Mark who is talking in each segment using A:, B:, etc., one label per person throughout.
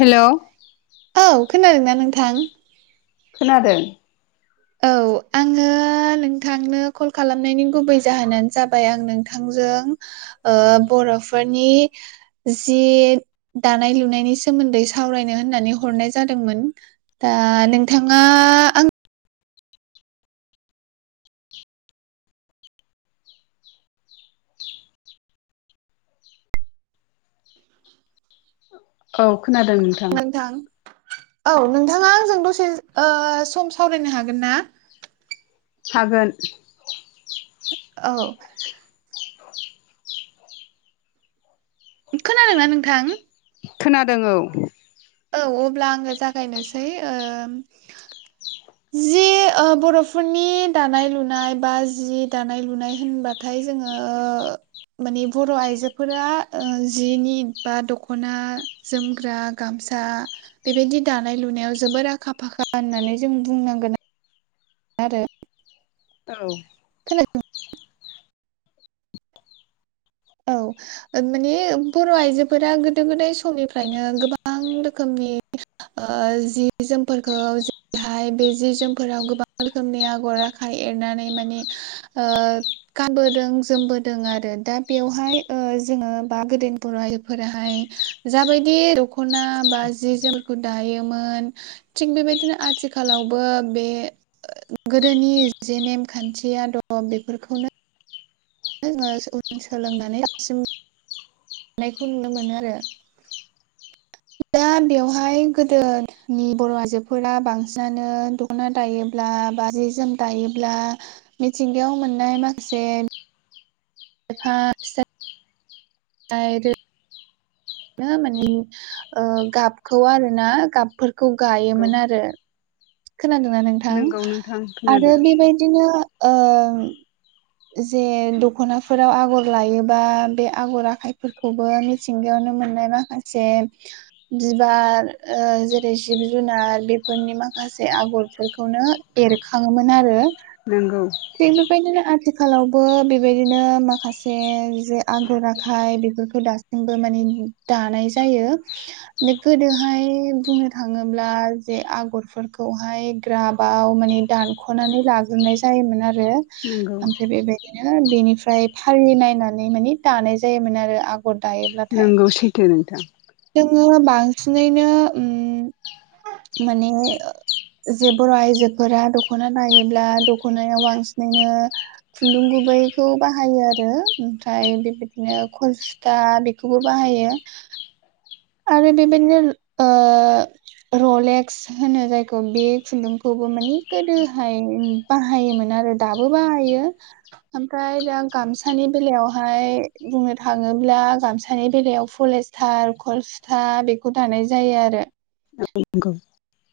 A: Hello
B: औ खोनादोंना नोंथां
A: खोनादों
B: औ आंङो नोंथांनो कल खालामनायनि गुबै जाहोनानो जाबाय आं नोंथांजों बर'फोरनि जि दानाय लुनायनि सोमोन्दै सावरायनो होननानै हरनाय जादोंमोन। दा नोंथांङा आं
A: औ खोनादों नोंथां
B: नोंथां औ नोंथांङा आंजों दसे सम सावरायनो हागोन ना
A: हागोन
B: औ खोनादों ना नोंथां
A: खोनादों औ
B: औ अब्ला आङो जागायनोसै ओ जि ओ बर'फोरनि दानाय लुनाय बा जि दानाय लुनाय होनबा थाय जोङो माने बर' आइजोफोरा ओ जिनि बा दख'ना जोमग्रा गामसा फिसा बेबायदि दानाय लुनायाव जोबोर आखा फाखा होननानै जों बुंनांगोन आरो
A: औ
B: [unintelligible] औ माने बर' आइजोफोरा गोदो गोदाय समनिफ्रायनो गोबां रोखोमनि ओ जि जोमफोरखौ बेहाय बे जि जोमफोराव गोबां रोखोमनि आगर आखाय एरनानै माने ओ गानबोदों जोमबोदों आरो दा बेवहाय ओ जोङो बा गोदोनि बर'फोराहाय जाबायदि दखना बा जि जोमफोरखौ दायोमोन थिग बेबायदिनो आथिखालावबो बे गोदोनि जे नेम खान्थिया दङ बेफोरखौनो जोङो उन सोलोंनानै दासिम [unintelligible] नायखौ नुनो मोनो आरो दा बेवहाय गोदोनि बर' आइजोफोरा बांसिनानो दख'ना दायोब्ला बा जि जोम दायोब्ला मिथिंगायाव मोननाय माखासे फा [unintelligible] [unintelligible] बि माने ओ गाबखौ आरो ना गाबफोरखौ गायोमोन आरो खोनादोंना नोंथां
A: नंगौ नोंथां
B: आरो
A: खोनादों
B: बेबायदिनो ओ जे दख'नाफोराव आगर लायोबा बे आगर आखाइफोरखौबो मिथिंगायावनो मोननायबा [unintelligible] बिबार ओ जेरै जिब जुनार बेफोरनि माखासे आगरफोरखौनो एरखाङोमोन आरो
A: नोंगौ
B: थिग बेबायदिनो आथिखालावबो बेबायदिनो माखासे जे आगर आखाय बेफोरखौ दासि बो माने दानाय जायो गोदोहाय बुंनो थाङोब्ला जे आगरफोरखौहाय ग्राबाव माने दानख'नानै लाग्रोनाय जायोमोन आरो
A: नंगौ
B: ओमफ्राय बेबायदिनो बेनिफ्राय फारि नायनानै माने दानाय जायोमोन आरो आ गर दायोब्लाथाय
A: दे नोंथां
B: जोङो बांसिनैनो उम माने जे बर' आइजोफोरा दख'ना दायोब्ला दख'नायाव बांसिनैनो खुन्दुं गुबैखौ बाहायो आरो ओमफ्राय बेबायदिनो खल दा बेखौबो बाहायो। आरो बेबायदिनो ओ रलेक्स होनो जायखौ बे खुन्दुंखौबो माने गोदोहाय बाहायोमोन आरो दाबो बाहायो ओमफ्राय दा गामसानि बेलायावहाय बुंनो थाङोब्ला गामसानि बेलायाव पलेज थार खलसुथा बेखौ थानाय जायो आरो
A: नंगौ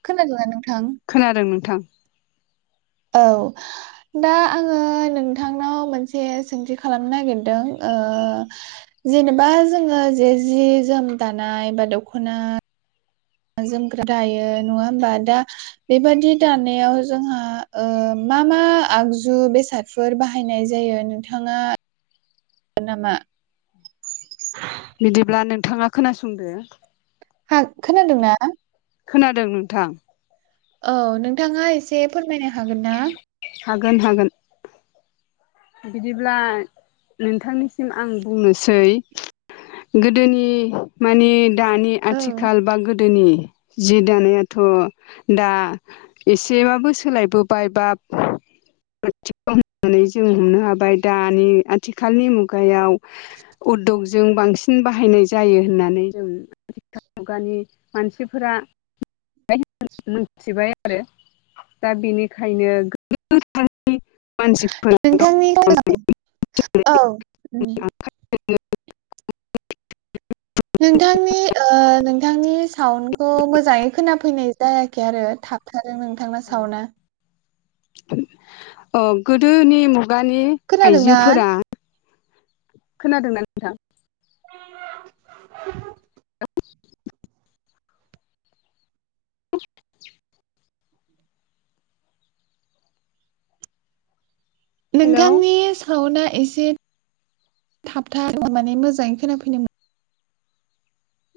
B: खोनादोंना नोंथां?
A: खोनादों नोंथां।
B: औ। दा आङो नोंथांनाव मोनसे सोंथि खालामनो नागिरदों ओ। जेनेबा जोङो जे जि जोम दानाय बा दख'ना जोमग्रा दायो नङा होमबा दा? बेबि दानायाव जोंहा मा मा आगजु बेसाद फोर बाहायनाय जायो नोंथाङा। नामा? [inaudible]
A: बिदिब्ला नोंथाङा खोनासंदो।
B: हा खोनादों ना।
A: खोनादों नोंथां।
B: औ नोंथाङा एसे फोरमायनो हागोन ना?
A: हागोन हागोन। बिदिब्ला नोंथांनिसिम आं बुंनोसै गोदोनि मानि दानि
B: औ
A: आथिखाल बा गोदोनि जि दानायाथ' दा एसेबाबो सोलायबो बाय बाब खाथि होननानै [unintelligible] जों हमनो हाबाय दानि आथिखालनि मुगायाव उद्दगजों बांसिन बाहायनाय जायो होननानै जों गोदान [unintelligible] मुगानि मानसिफोरा मोनथिबाय आरो। दा बेनिखायनो गोबां [unintelligible] मानसिफोरा दं
B: नोंथांनि
A: [unintelligible]
B: औ उम। नोंथांनि नोंथांनि साउन्डखौ मोजाङै खोनाफैनाय जायाखै आरो थाब थादों नोंथांना सावना
A: अ गोदोनि मुगानि
B: खोनादोंना?
A: आइजोफोरा खोनादों ना।
B: [inaudible]
A: [inaudible] हेलौ
B: नोंथांनि साउन्डआ एसे थाब माने मोजाङै खोनाफैनोमोन।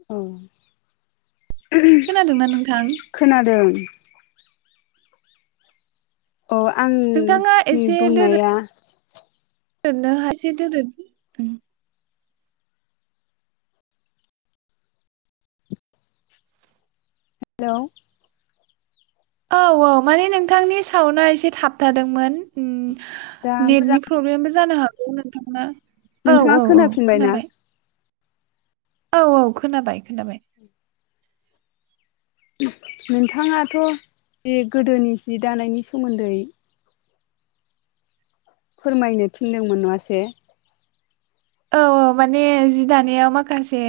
A: औ।
B: खोनादोंना नोंथां।
A: खोनादों। अ
B: नोंथाङा
A: आंनि बुंनाया
B: दोरोनो एसे दोरोद
A: हेलौ।
B: औ औ माने नोंथांनि साावनाआ एसे थाबथादोंमोन।
A: दा मोजां
B: नेटनि प्रब्लेमबो जानो हागौ नोंथां औ
A: नोंथाङा
B: औ औ
A: खोनाफिनबायना
B: खोनाबाय। औ औ खोनाबाय खोनाबाय।
A: नोंथाङाथ' जे गोदोनि जि दानायनि सोमोन्दै। फोरमायनो थिनदोंमोन नङासै?
B: औ औ माने जि दानायाव माखासे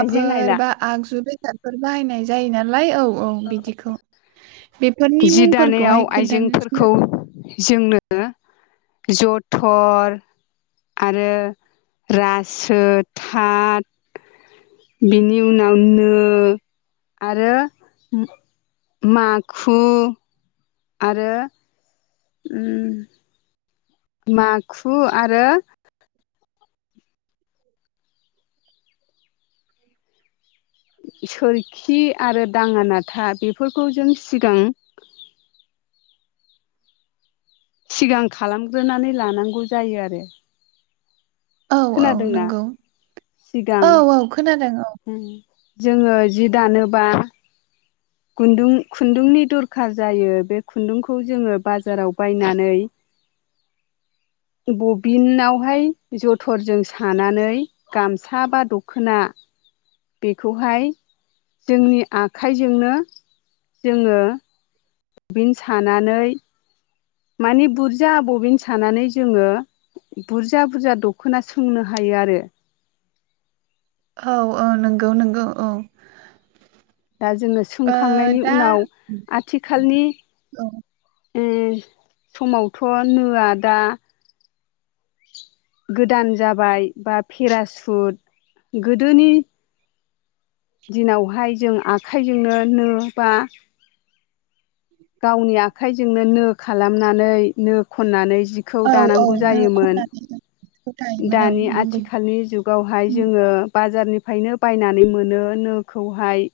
A: आइजें आइला
B: बा आगजु बेसादफोर बाहायनाय जायो नालाय औ औ बिदिखौ बेफोरनि
A: जि दानायाव
B: मुंफोरखौहाय खोन्थानो
A: आइजेंफोरखौ
B: थिनदों
A: जोंनो जथर, आरो रासो, थाथ बिनि उनाव नो आरो माखु, आरो उम। माखु आरो
B: [inaudible]
A: सोरखि आरो दाङा नाथा बेफोरखौ जों सिगां सिगां खालामग्रोनानै लानांगौ जायो आरो
B: औ औ
A: खोनादोंना
B: नंगौ
A: सिगां
B: औ औ खोनादों औ
A: उम जोङो जि दानोब्ला
B: [inaudible]
A: खुन्दुं खुन्दुंनि दरखार जायो बे खुन्दुंखौ जोङो बाजाराव बायनानै
B: [inaudible]
A: बबिनावहाय जथरजों सानानै गामसा बा दख'ना बेखौहाय जोंनि आखाइजोंनो जोङो बिन सानानै माने बुरजा बबिन सानानै जोङो बुरजा बुरजा दख'ना सोंनो हायो आरो
B: औ औ नंगौ नंगौ औ
A: दा जोङो
B: ओ
A: सोंखांनायनि
B: दा
A: उनाव आथिखालनि
B: औ
A: उम समावथ नोया दा गोदान जाबाय बा पेरासुट गोदोनि दिनावहाय जों आखाइजोंनो नो बा गावनि आखाइजोंनो नो खालामनानै नो खननानै जिखौ
B: औ औ
A: दानांगौ
B: नो
A: जायोमोन
B: खननानै बेखौ दायोमोन औ
A: दानि
B: नंगौ
A: आथिखालनि जुग गावहाय जोङो बाजारनिफ्रायनो बायनानै मोनो नोखौहाय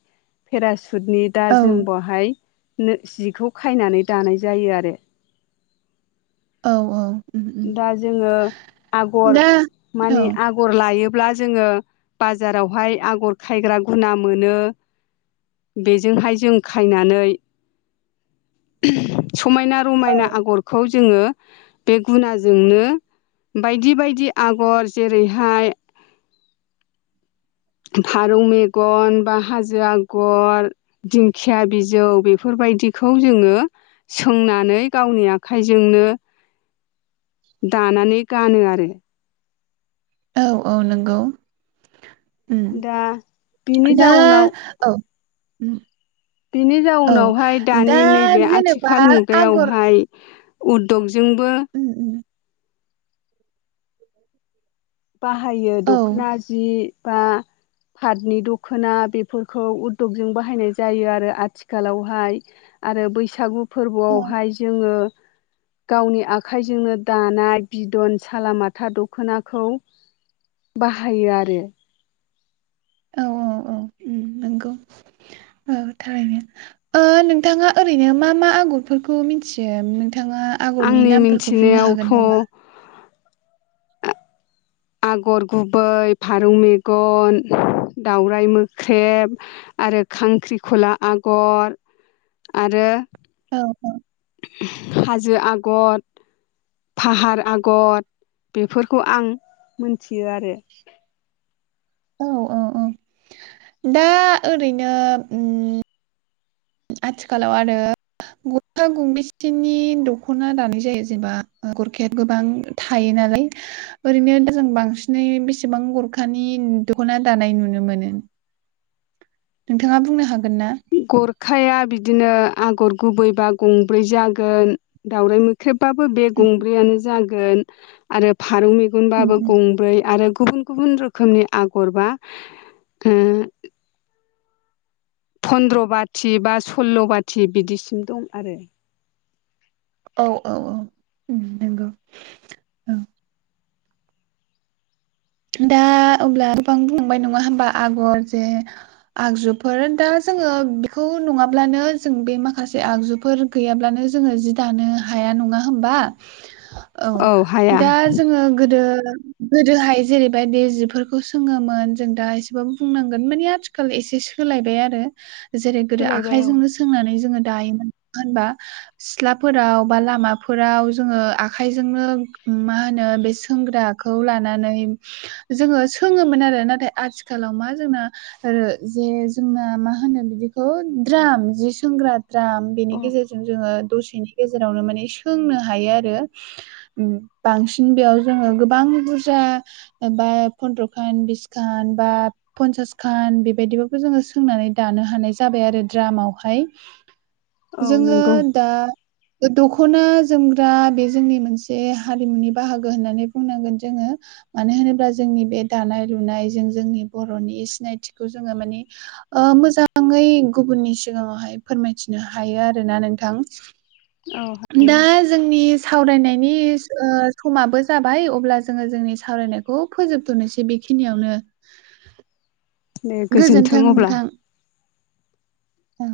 A: पेरासुटनि दा
B: औ
A: जों बहाय नो जिखौ खायनानै दानाय जायो आरो
B: औ औ उम उम
A: दा जोङो आगर
B: दा औ
A: मानि आ गर लायोब्ला जोङो बाजारावहाय आगर खायग्रा गुना मोनो बेजोंहाय जों खायनानै समायना रमायना आगरखौ जोङो बे गुनाजोंनो बायदि बायदि आगर जेरैहाय फारौ मेगन बा हाजो आगर दिंखिया बिजौ बेफोरबायदिखौ जोङो सोंनानै गावनि आखाइजोंनो दानानै गानो आरो
B: औ औ नंगौ उम
A: दा बिनि
B: दा
A: जाउनाव
B: औ उम
A: बेनि
B: औ
A: जाउनावहाय
B: दा
A: दानि नैबे
B: जेनेबा
A: आथिखाल
B: आगर
A: मुगायावहाय उद्गजोंबो
B: उम उम
A: बाहायो
B: औ
A: दख'ना जि बा पाटनि दख'ना बेफोरखौ उद्गजों बाहायनाय जायो आरो आथिखालावहाय आरो बैसागु
B: औ
A: फोरबोआवहाय जोङो गावनि आखाइजोंनो दानाय बिदन सालामाथा दखनाखौ बाहायो आरो
B: औ औ औ उम नंगौ औ थारैनो ओ नोंथाङा ओरैनो मा मा आगरफोरखौ मिथियो नोंथाङा आगरनि
A: आंनि
B: नामफोरखौ बुंनो हागोन
A: मिथिनायावथ'
B: नामा?
A: आगर गुबै फारौ मेगन दावराइ मोख्रेब आरो खांख्रिखला आगर आरो
B: औ औ
A: हाजो आगद फाहार आगर बेफोरखौ आं मोनथियो आरो
B: औ औ औ दा ओरैनो उम आथिखालाव आरो गरखा गंबेसेनि दख'ना दानाय जायो जेनेबा ओ गरखाया गोबां थायो नालाय ओरैनो दा जों बांसिनै बेसेबां गरखानि दख'ना दानाय नुनो मोनो नोंथाङा बुंनो हागोन ना?
A: गरखाया बिदिनो आगर गुबैबा गंब्रै जागोन दावराइ मोख - ख्रेबबाबो बे गंब्रैयानो जागोन आरो फारौ मे -
B: उम
A: गनबाबो
B: उम
A: गंब्रै आरो गुबुन गुबुन रोखोमनि आगरबा ओ पन्द्र' बाथि बा सल्ल' बाथि बिदिसिम दं आरो
B: औ औ औ उम नोंगौ। दा अब्ला गोबां बुंलाबाय नङा होमबा आगर जे - आगजुफोर दा जोङो बेखौ नङाब्लानो जों बे माखासे आगजुफोर गैयाब्लानो जोङो जि दानो हाया नङा होमबा औ दा जोङो गोदो गोदोहाय जेरैबायदि जिफोरखौ सोङोमोन जों दा एसेबाबो बुंनांगोन मानि आथिखालाव एसे सोलायबाय आरो जेरै गोदो
A: सोलायबाय औ
B: आखाइजोंनो सोंनानै जोङो दायोमोन नङा होनबा सिथ्लाफोराव बा लामाफोराव जोङो आखाइजोंनो उम मा होनो बे सोंग्रा खौ लानानै जोङो सोङोमोन आरो नाथाय आथिखालाव मा जोंना ओ जे जोंना मा होनो बिदिखौ द्राम जि सोंग्रा द्राम बेनि
A: औ
B: गेजेरजों जोङो दसेनि गेजेरावनो माने सोंनो हायो आरो उम बांसिन बेयाव जोङो गोबां बुरजा बा पन्द्रखान बिसखान बा पन्सासखान बेबायदिबाबो जोङो सोंनानै दानो हानाय जाबाय आरो द्रामावहाय
A: औ
B: जोङो
A: नंगौ
B: दा ओ दख'ना जोमग्रा बे जोंनि मोनसे हारिमुनि बाहागो होननानै बुंनांगोन जोङो मानो होनोब्ला जोंनि बे दानाय लुनाय जों जोंनि बर'नि सिनायथिखौ जोङो माने ओ मोजाङै गुबुननि सिगाङावहाय फोरमायथिनो हायो आरोना नोंथां
A: औ हायो
B: दा जोंनि सावरायनायनि ओ समाबो जाबाय अब्ला जोङो जोंनि सावरायनायखौ फोजोबथ'नोसै बेखिनियावनो
A: दे गोजोन्थों अब्ला
B: ओं